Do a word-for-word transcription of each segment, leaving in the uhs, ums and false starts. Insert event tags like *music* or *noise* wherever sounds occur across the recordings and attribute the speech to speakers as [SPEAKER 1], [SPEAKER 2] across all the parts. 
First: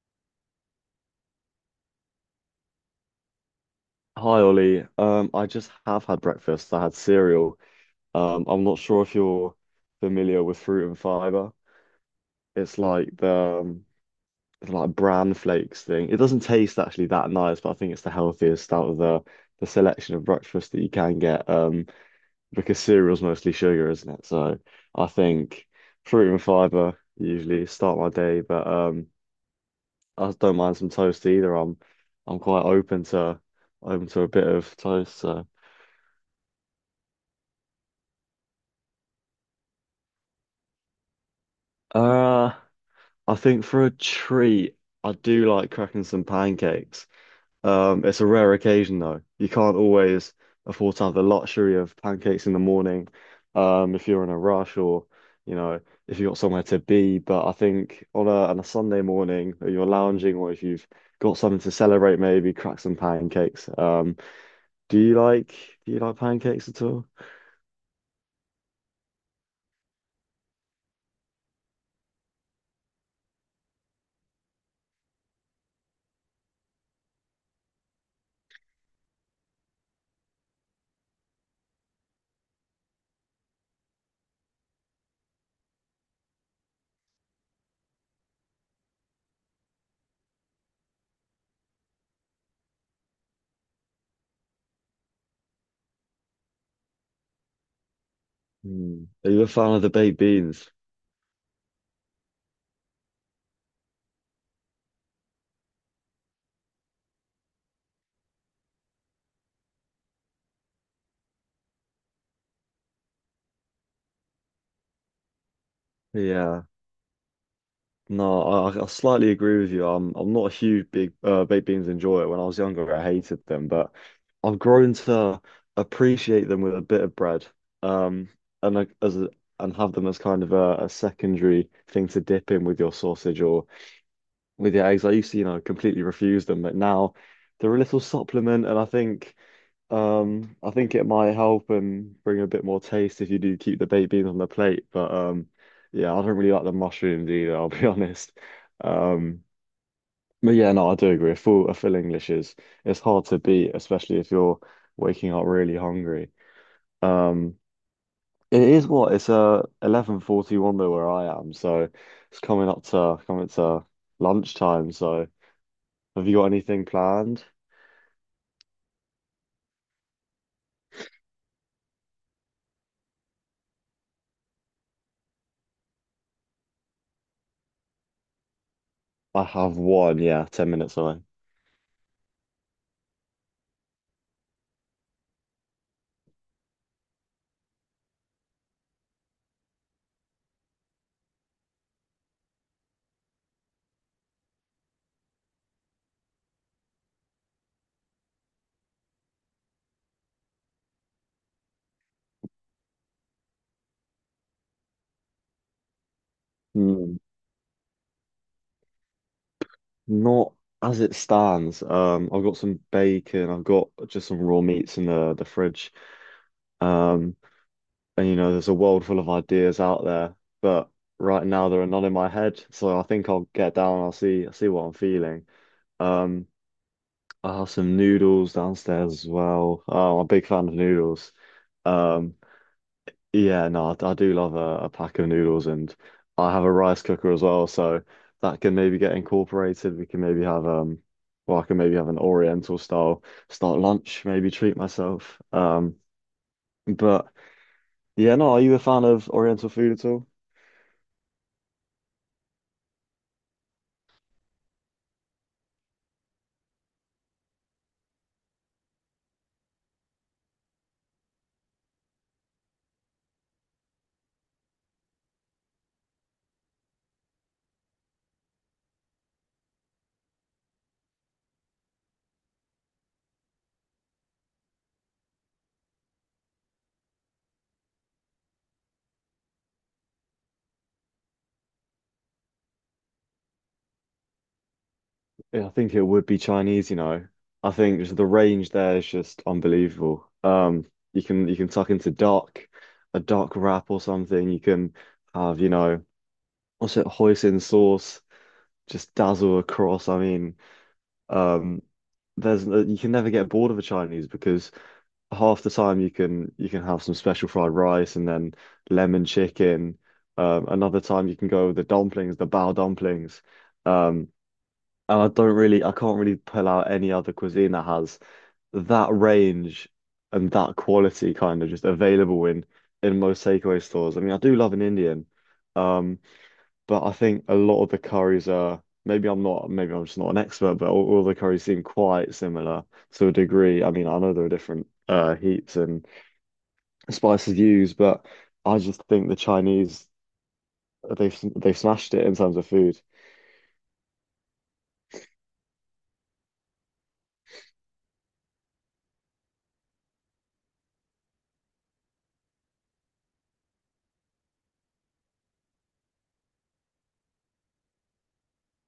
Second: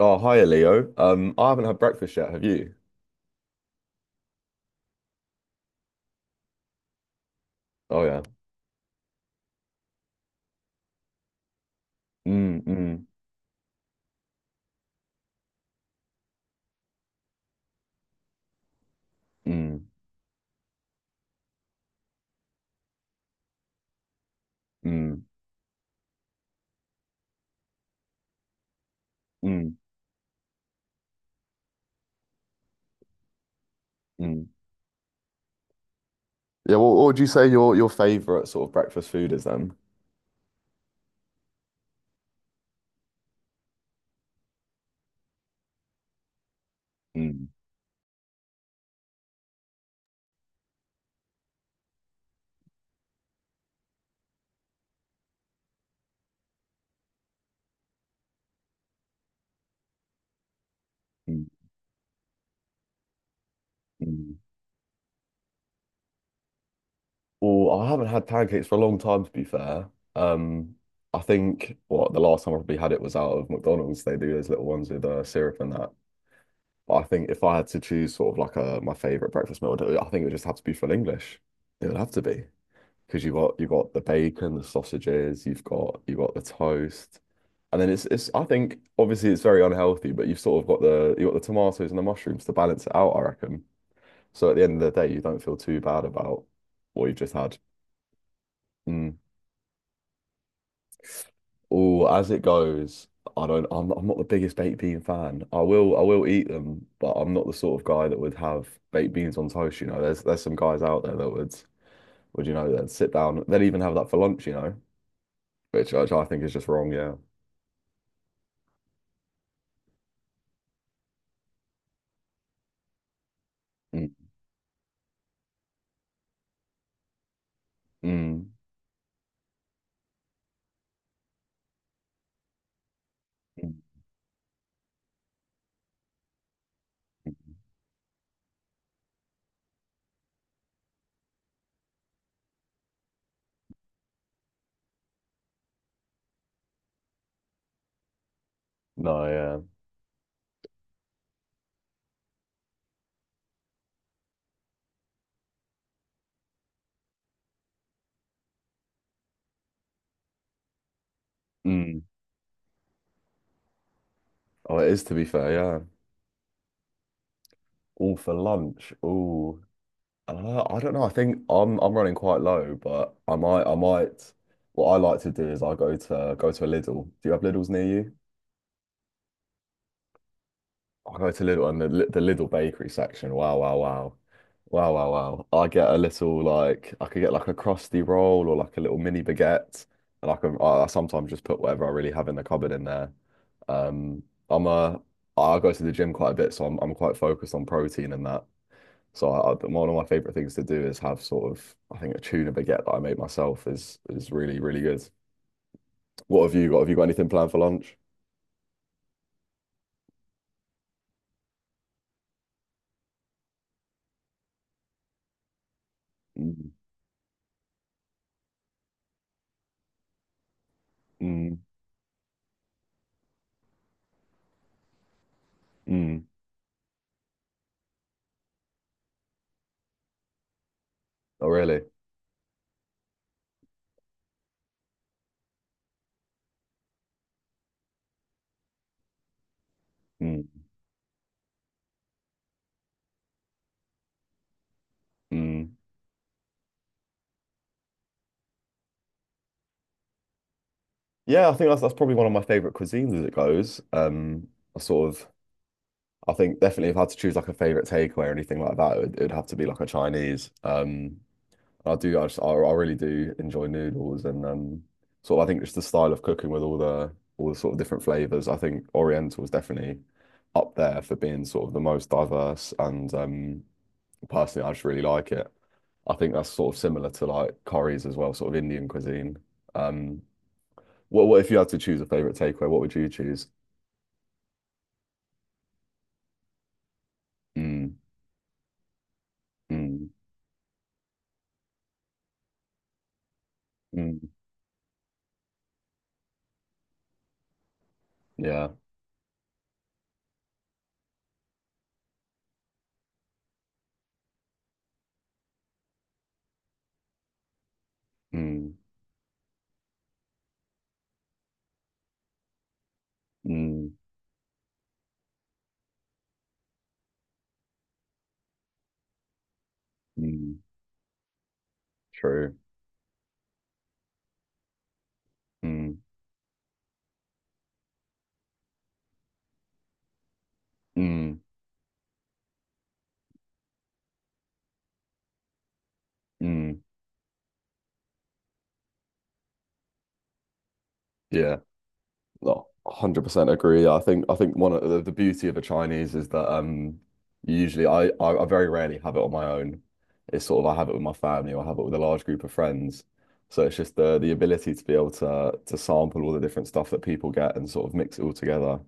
[SPEAKER 1] Oh, hiya, Leo. Um, I haven't had breakfast yet, have you?
[SPEAKER 2] Hi Ollie. Um, I just have had breakfast. I had cereal.
[SPEAKER 1] Oh yeah.
[SPEAKER 2] Um, I'm not sure if you're familiar with fruit and fiber.
[SPEAKER 1] Mm,
[SPEAKER 2] It's
[SPEAKER 1] mm,
[SPEAKER 2] like the um, it's like bran flakes thing. It doesn't taste actually that nice, but I think it's the healthiest out of the the
[SPEAKER 1] mm,
[SPEAKER 2] selection of breakfast that you can get. Um, because cereal's mostly sugar, isn't it? So I
[SPEAKER 1] mm,
[SPEAKER 2] think fruit and fiber usually start my day, but um,
[SPEAKER 1] mm,
[SPEAKER 2] I don't mind some toast either. I'm I'm quite open to open to a
[SPEAKER 1] mm.
[SPEAKER 2] bit of toast. So.
[SPEAKER 1] Yeah, well, what would you say your your favorite sort of breakfast food is then?
[SPEAKER 2] Uh, I think for a treat, I do like cracking some pancakes.
[SPEAKER 1] Mm,
[SPEAKER 2] Um, it's a rare occasion though. You can't always afford to have the luxury of pancakes in the morning, um, if you're in a rush or, you know, if you've got somewhere to be. But I think on a on a Sunday morning, or you're lounging, or if you've got
[SPEAKER 1] mm,
[SPEAKER 2] something to celebrate, maybe crack some pancakes. Um,
[SPEAKER 1] mm.
[SPEAKER 2] do you like do you like pancakes at all?
[SPEAKER 1] Well, I haven't had pancakes for a long time, to be fair. Um, I think what the last time I probably had it was out of McDonald's. They do those little ones with uh, syrup and that. But I think if I had to choose sort of like a my favorite breakfast meal, I think it would just have to be full English. It would have to be, because you've got you've got the bacon, the sausages, you've got you've got the toast, and then it's it's I think obviously it's very unhealthy, but you've sort of got the you've got the tomatoes and the mushrooms to balance it out, I reckon. So at the end of the day, you don't feel too bad about what you've just had.
[SPEAKER 2] Hmm.
[SPEAKER 1] Mm.
[SPEAKER 2] Are you a fan of the baked beans?
[SPEAKER 1] Oh, as it goes, I don't I'm not, I'm not the biggest baked bean fan. I will I will eat them, but I'm not the sort of guy that would have baked beans on toast, you know. There's there's some guys out there that would would you know, that sit down, they'd even have that for lunch, you know, which, which I think is
[SPEAKER 2] Yeah.
[SPEAKER 1] just wrong, yeah.
[SPEAKER 2] No, I, I slightly agree with you. I'm I'm not a huge big uh, baked beans enjoyer. When I was younger, I hated them, but
[SPEAKER 1] Mm.
[SPEAKER 2] I've grown to appreciate them with a bit of bread, um,
[SPEAKER 1] Mm,
[SPEAKER 2] and like as a, and have them as kind of a, a secondary thing to dip in with your sausage or
[SPEAKER 1] mm.
[SPEAKER 2] with your eggs. I used to, you know, completely refuse them, but now they're a little supplement, and I think. Um, I think it might help and bring a bit more taste if you do keep the baked beans on the plate. But um, yeah, I don't really like the mushrooms either, I'll be *laughs* honest.
[SPEAKER 1] No,
[SPEAKER 2] Um,
[SPEAKER 1] yeah.
[SPEAKER 2] but yeah, no, I do agree. A full, a full English is it's hard to beat, especially if you're waking up really hungry. Um, it is what it's uh eleven forty-one though where I am, so
[SPEAKER 1] Mm.
[SPEAKER 2] it's coming up to coming to
[SPEAKER 1] Oh, it
[SPEAKER 2] lunchtime.
[SPEAKER 1] is to be
[SPEAKER 2] So
[SPEAKER 1] fair, yeah.
[SPEAKER 2] have you got anything planned?
[SPEAKER 1] All for lunch. Ooh. Uh, I don't know. I think I'm I'm running quite low, but I might I might what I like to do is I go to go to a Lidl. Do you have Lidls near you?
[SPEAKER 2] I have one, yeah, ten minutes
[SPEAKER 1] I
[SPEAKER 2] away.
[SPEAKER 1] go to Lidl and the, Li- the Lidl bakery section. Wow, wow, wow. Wow, wow, wow. I get a little like I could get like a crusty roll or like a little mini baguette. And I can I I sometimes just put whatever I really have in the cupboard in there. Um I'm a I go to the gym quite a bit, so I'm I'm quite focused on protein and that. So I, I, one of my favorite things to do is have sort of I think a tuna baguette that I make myself is is really, really good. What have you got? Have you got
[SPEAKER 2] Hmm.
[SPEAKER 1] anything planned for lunch?
[SPEAKER 2] Not as it stands. Um, I've got some bacon. I've got just some raw meats in the the fridge.
[SPEAKER 1] Mm,
[SPEAKER 2] Um, and you know, there's a world full of ideas out there, but right
[SPEAKER 1] mm,
[SPEAKER 2] now there are none in my head. So I think I'll get down. I'll see. I'll see what I'm feeling.
[SPEAKER 1] mm.
[SPEAKER 2] Um, I have some noodles downstairs as well. Uh, I'm a big fan of noodles.
[SPEAKER 1] Oh really?
[SPEAKER 2] Um, yeah, no, I, I do love a, a pack of noodles, and I have a rice cooker as well, so that can maybe get incorporated. We can maybe
[SPEAKER 1] Mm,
[SPEAKER 2] have um, well, I can maybe have an Oriental style start lunch, maybe treat myself.
[SPEAKER 1] mm.
[SPEAKER 2] Um, but yeah, no, are you a fan of Oriental food at all?
[SPEAKER 1] Yeah, I think that's that's probably one of my favorite cuisines as it goes. Um, I sort of, I think definitely if I had to choose like a favorite takeaway or anything like that, it would, it'd have to be like a Chinese. Um, I do, I, just, I, I really do enjoy noodles and um, sort of I think just the style of cooking with all the all the sort of different flavors. I think Oriental is definitely up there for being sort of the most diverse and um, personally, I just really like it. I think that's sort of similar to like curries as well, sort of Indian cuisine. Um, what, what if you had to choose a favorite takeaway? What would you choose?
[SPEAKER 2] Yeah, I think it would be Chinese, you know. I
[SPEAKER 1] Mm,
[SPEAKER 2] think just the range there is just
[SPEAKER 1] mm,
[SPEAKER 2] unbelievable. Um, you can you can tuck into dark, a dark wrap or
[SPEAKER 1] mm,
[SPEAKER 2] something. You can have, you know, what's it, hoisin sauce.
[SPEAKER 1] yeah.
[SPEAKER 2] Just dazzle across. I mean, um, there's uh, you can never get bored of a Chinese because half the time you can you can have some special fried rice and then
[SPEAKER 1] Mm,
[SPEAKER 2] lemon chicken. Um, another time you can go with the dumplings, the bao dumplings.
[SPEAKER 1] mm,
[SPEAKER 2] Um, and I don't really, I can't really pull out any other cuisine that has that range and
[SPEAKER 1] mm,
[SPEAKER 2] that quality kind of just available
[SPEAKER 1] true.
[SPEAKER 2] in in most takeaway stores. I mean, I do love an Indian.
[SPEAKER 1] Mm,
[SPEAKER 2] Um, but I think a lot of the curries are maybe I'm not maybe I'm just not an expert, but all, all the
[SPEAKER 1] mm,
[SPEAKER 2] curries seem quite similar to a degree. I mean, I know there are different uh, heats and
[SPEAKER 1] mm,
[SPEAKER 2] spices used, but I just think the Chinese they've
[SPEAKER 1] yeah.
[SPEAKER 2] they've smashed it in terms of
[SPEAKER 1] No,
[SPEAKER 2] food.
[SPEAKER 1] one hundred percent agree. I think I think one of the, the beauty of a Chinese is that um usually I, I I very rarely have it on my own. It's sort of I have it with my family or I have it with a large group of friends. So it's just the the ability to be able to to sample all the different stuff that people get and sort of mix it all together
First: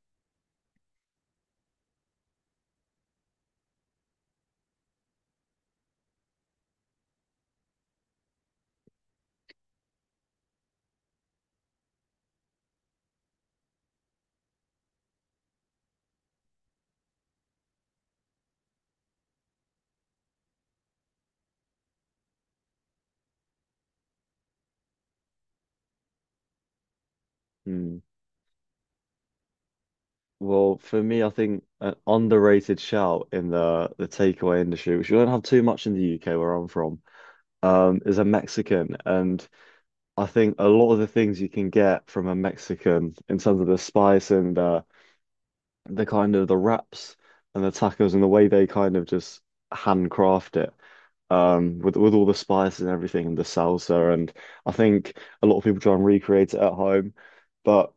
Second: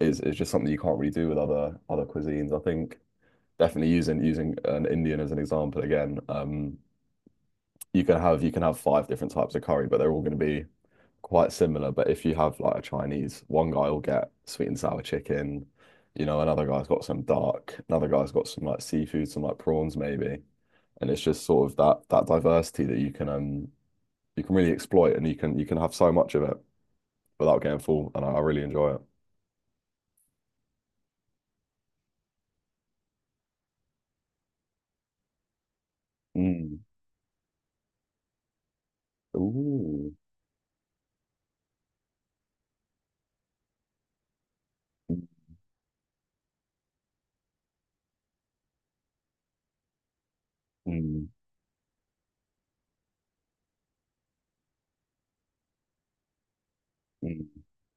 [SPEAKER 1] is is just something you can't really do with other other cuisines. I think definitely using using an Indian as an example again, um, you can have you can have five different types of curry, but they're all going to be quite similar. But if you have like a Chinese, one guy will get sweet and sour chicken, you know, another guy's got some dark, another guy's got some like seafood, some like prawns maybe, and it's just sort of that that diversity that you can um you can really exploit and you can you can have so much of it without getting
[SPEAKER 2] Hmm.
[SPEAKER 1] full, and I, I really enjoy it.
[SPEAKER 2] Well, for me, I think an underrated shout in the the takeaway industry, which we don't have too much in the U K where I'm
[SPEAKER 1] Mm.
[SPEAKER 2] from, um, is a Mexican. And
[SPEAKER 1] Ooh.
[SPEAKER 2] I think a lot of the things you can get from a Mexican in terms of the spice and uh, the kind of the wraps and the tacos and the way they kind of just handcraft it,
[SPEAKER 1] Mm.
[SPEAKER 2] um, with with all the spices and everything and the salsa. And I think a lot of people try and recreate it at home,
[SPEAKER 1] Mm,
[SPEAKER 2] but.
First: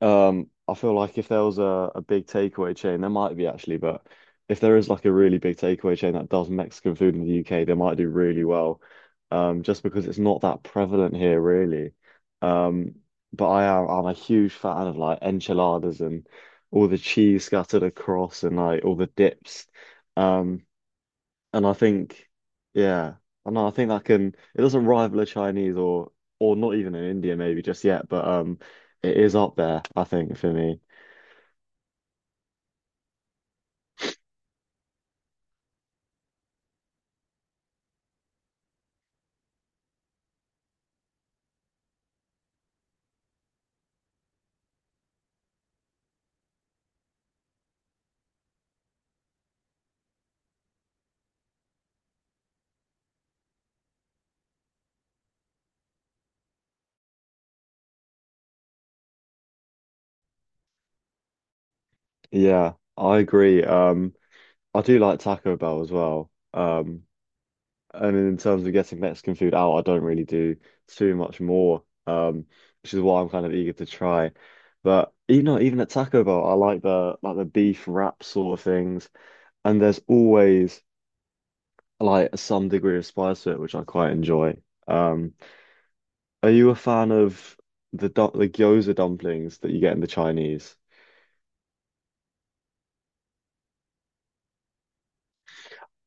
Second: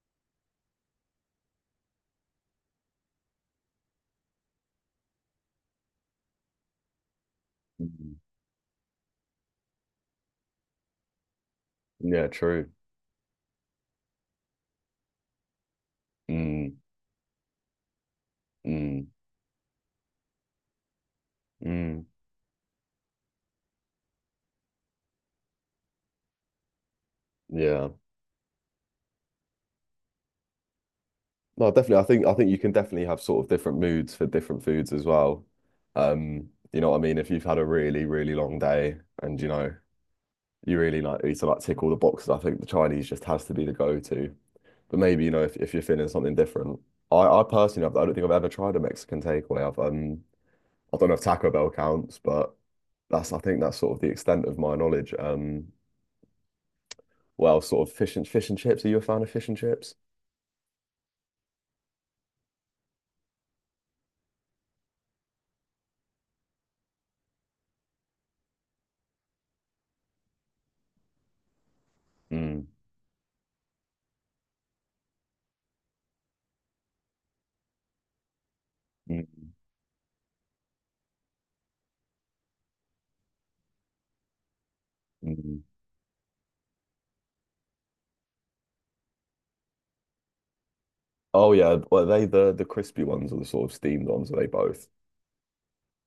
[SPEAKER 2] Um, I feel like if there was a, a big takeaway chain, there might be actually, but if there is like a really big takeaway chain that does Mexican food in the U K, they
[SPEAKER 1] mm.
[SPEAKER 2] might do
[SPEAKER 1] mm.
[SPEAKER 2] really well. Um, just because it's not that prevalent here, really.
[SPEAKER 1] Yeah, true.
[SPEAKER 2] Um, but I am I'm a huge fan of like enchiladas and
[SPEAKER 1] Mm,
[SPEAKER 2] all the cheese scattered across and like all
[SPEAKER 1] mm,
[SPEAKER 2] the dips. Um, and I
[SPEAKER 1] mm.
[SPEAKER 2] think, yeah, I know. I think that can. It doesn't rival a Chinese or or not even in India maybe just
[SPEAKER 1] Yeah.
[SPEAKER 2] yet, but um, it is up there. I think for me.
[SPEAKER 1] No, definitely. I think I think you can definitely have sort of different moods for different foods as well. Um, you know what I mean? If you've had a really, really long day and you know, you really like need to like tick all the boxes, I think the Chinese just has to be the go-to. But maybe, you know, if, if you're feeling something different. I, I personally I've, I don't think I've ever tried a Mexican takeaway. I've um I don't know if Taco Bell counts, but that's I think that's sort of the extent of my knowledge. Um well, sort of fish and fish and chips. Are you a fan of fish and chips?
[SPEAKER 2] Yeah, I agree. Um, I do like Taco Bell as well. Um, and in terms of getting Mexican food out, I don't really do too much more. Um,
[SPEAKER 1] Mm,
[SPEAKER 2] which is why I'm kind of eager to try. But you know, even at Taco Bell, I like the like the beef wrap sort of things.
[SPEAKER 1] mm,
[SPEAKER 2] And there's always like some degree of spice to it, which I quite enjoy. Um,
[SPEAKER 1] mm,
[SPEAKER 2] are you a fan of the du- the gyoza dumplings that you get in the Chinese?
[SPEAKER 1] Oh yeah, well, are they the the crispy ones or the sort of steamed ones? Are they both?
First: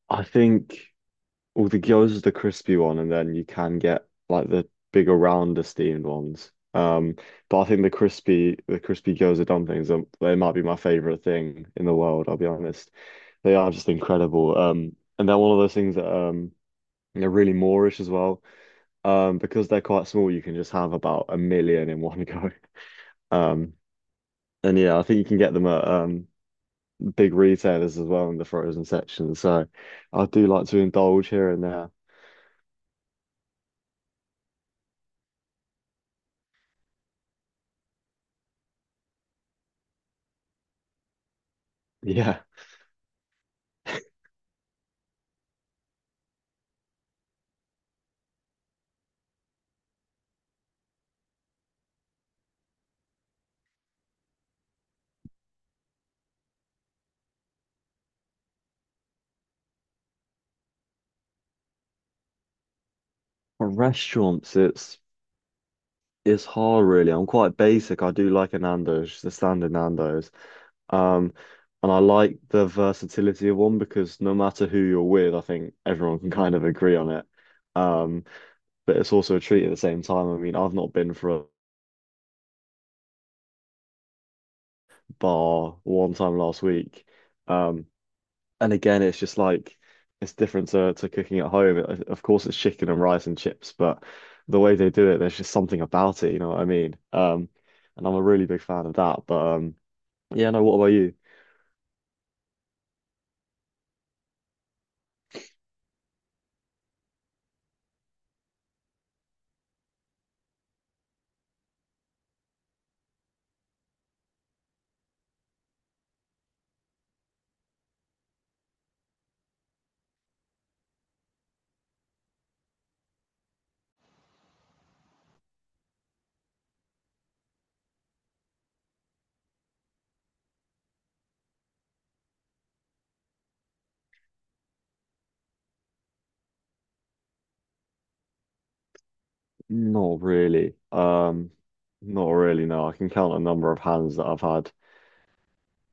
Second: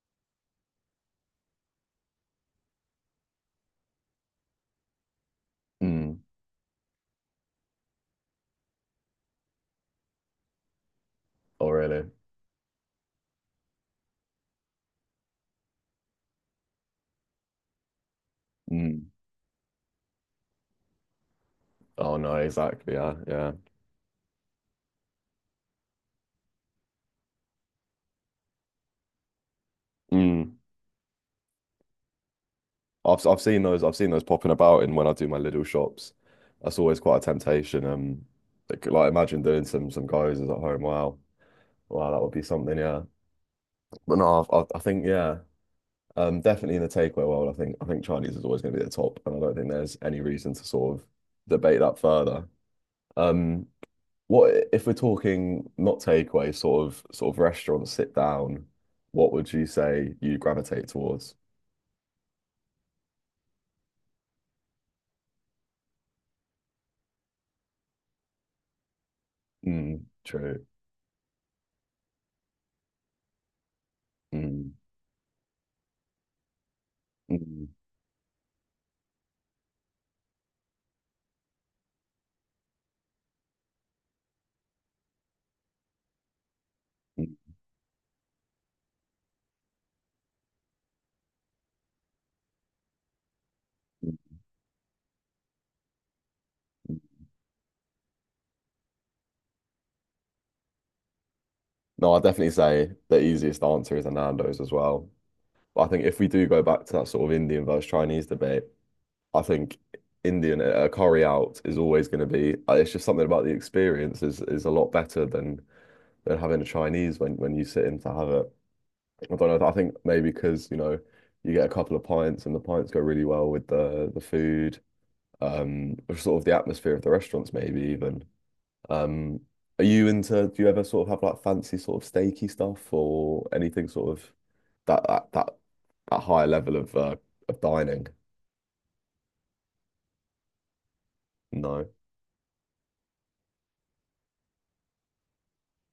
[SPEAKER 2] I think well, the gyoza is the crispy one, and then you can get like the bigger, rounder steamed
[SPEAKER 1] mm,
[SPEAKER 2] ones. Um, but I think the crispy the crispy gyoza dumplings are, they might be my favorite thing
[SPEAKER 1] Oh
[SPEAKER 2] in the
[SPEAKER 1] really?
[SPEAKER 2] world, I'll be honest. They are just incredible. Um, and they're one of those things that um they're really Moorish as well.
[SPEAKER 1] mm.
[SPEAKER 2] Um, because they're quite small, you can just have about a million in
[SPEAKER 1] Oh
[SPEAKER 2] one *laughs*
[SPEAKER 1] no,
[SPEAKER 2] go.
[SPEAKER 1] exactly. Yeah, yeah.
[SPEAKER 2] Um, and yeah, I think you can get them at um, big retailers as well in the frozen section. So I do
[SPEAKER 1] Mm.
[SPEAKER 2] like to indulge here and there.
[SPEAKER 1] I've I've seen those. I've seen those popping about, and when I do my little shops, that's always quite a temptation. Um, like, like imagine doing some some guys at home. Wow, wow, that would
[SPEAKER 2] Yeah,
[SPEAKER 1] be something. Yeah, but no, I've, I I think yeah. Um, definitely in the takeaway world, I think I think Chinese is always going to be at the top, and I don't think there's any reason to sort of debate that further. Um, what if we're talking not takeaway, sort of sort of restaurant sit down? What would you say you gravitate towards?
[SPEAKER 2] for restaurants, it's it's hard really. I'm quite basic. I do like a Nando's, the standard
[SPEAKER 1] Mm,
[SPEAKER 2] Nando's.
[SPEAKER 1] true.
[SPEAKER 2] Um, and I like the versatility of one because no matter
[SPEAKER 1] Mm,
[SPEAKER 2] who you're with, I think everyone can kind of agree on it.
[SPEAKER 1] mm,
[SPEAKER 2] Um, but it's also a treat at the same time. I mean, I've not been for a bar one time last week.
[SPEAKER 1] mm,
[SPEAKER 2] Um, and again, it's just like it's different to, to cooking at home. It- Of course, it's chicken and rice and chips, but
[SPEAKER 1] mm.
[SPEAKER 2] the way they do it, there's just something about it. You know what I mean? Um, and I'm a really big fan of that. But um, yeah, no. What about you?
[SPEAKER 1] No, I definitely say the easiest answer is a Nando's as well. But I think if we do go back to that sort of Indian versus Chinese debate, I think Indian at a curry out is always going to be. uh, It's just something about the experience is is a lot better than than having a Chinese when when you sit in to have it. I don't know. I think maybe because you know you get a couple of pints and the pints go really well with the the food, um, or sort of the atmosphere of the restaurants maybe even. Um, are you into? Do you ever sort of have like fancy sort of steaky stuff or anything sort of that that that, that higher level of uh, of dining?
[SPEAKER 2] Not really. Um,
[SPEAKER 1] No.
[SPEAKER 2] not really. No, I can count a number of hands that I've had.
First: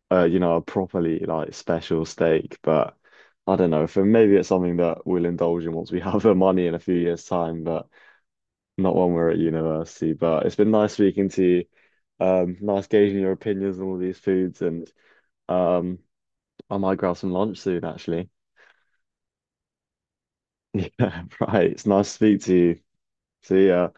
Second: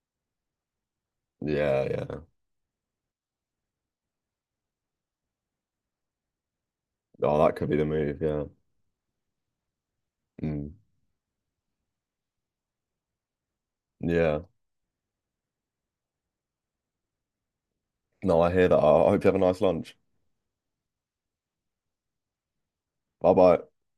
[SPEAKER 2] Uh, you know, a properly like
[SPEAKER 1] Yeah,
[SPEAKER 2] special
[SPEAKER 1] yeah.
[SPEAKER 2] steak, but I don't know. For maybe it's something that we'll indulge in once we *laughs* have the money in a few years'
[SPEAKER 1] Oh, that
[SPEAKER 2] time.
[SPEAKER 1] could be the
[SPEAKER 2] But
[SPEAKER 1] move. Yeah.
[SPEAKER 2] not when we're at university, but it's
[SPEAKER 1] Mm.
[SPEAKER 2] been nice speaking to you. Um, nice gauging your opinions on all these
[SPEAKER 1] Yeah.
[SPEAKER 2] foods, and um, I might grab some lunch soon, actually.
[SPEAKER 1] No, I
[SPEAKER 2] *laughs*
[SPEAKER 1] hear that. I I hope you have a nice lunch.
[SPEAKER 2] Yeah, right. It's nice to speak to you.
[SPEAKER 1] Bye bye.
[SPEAKER 2] See ya.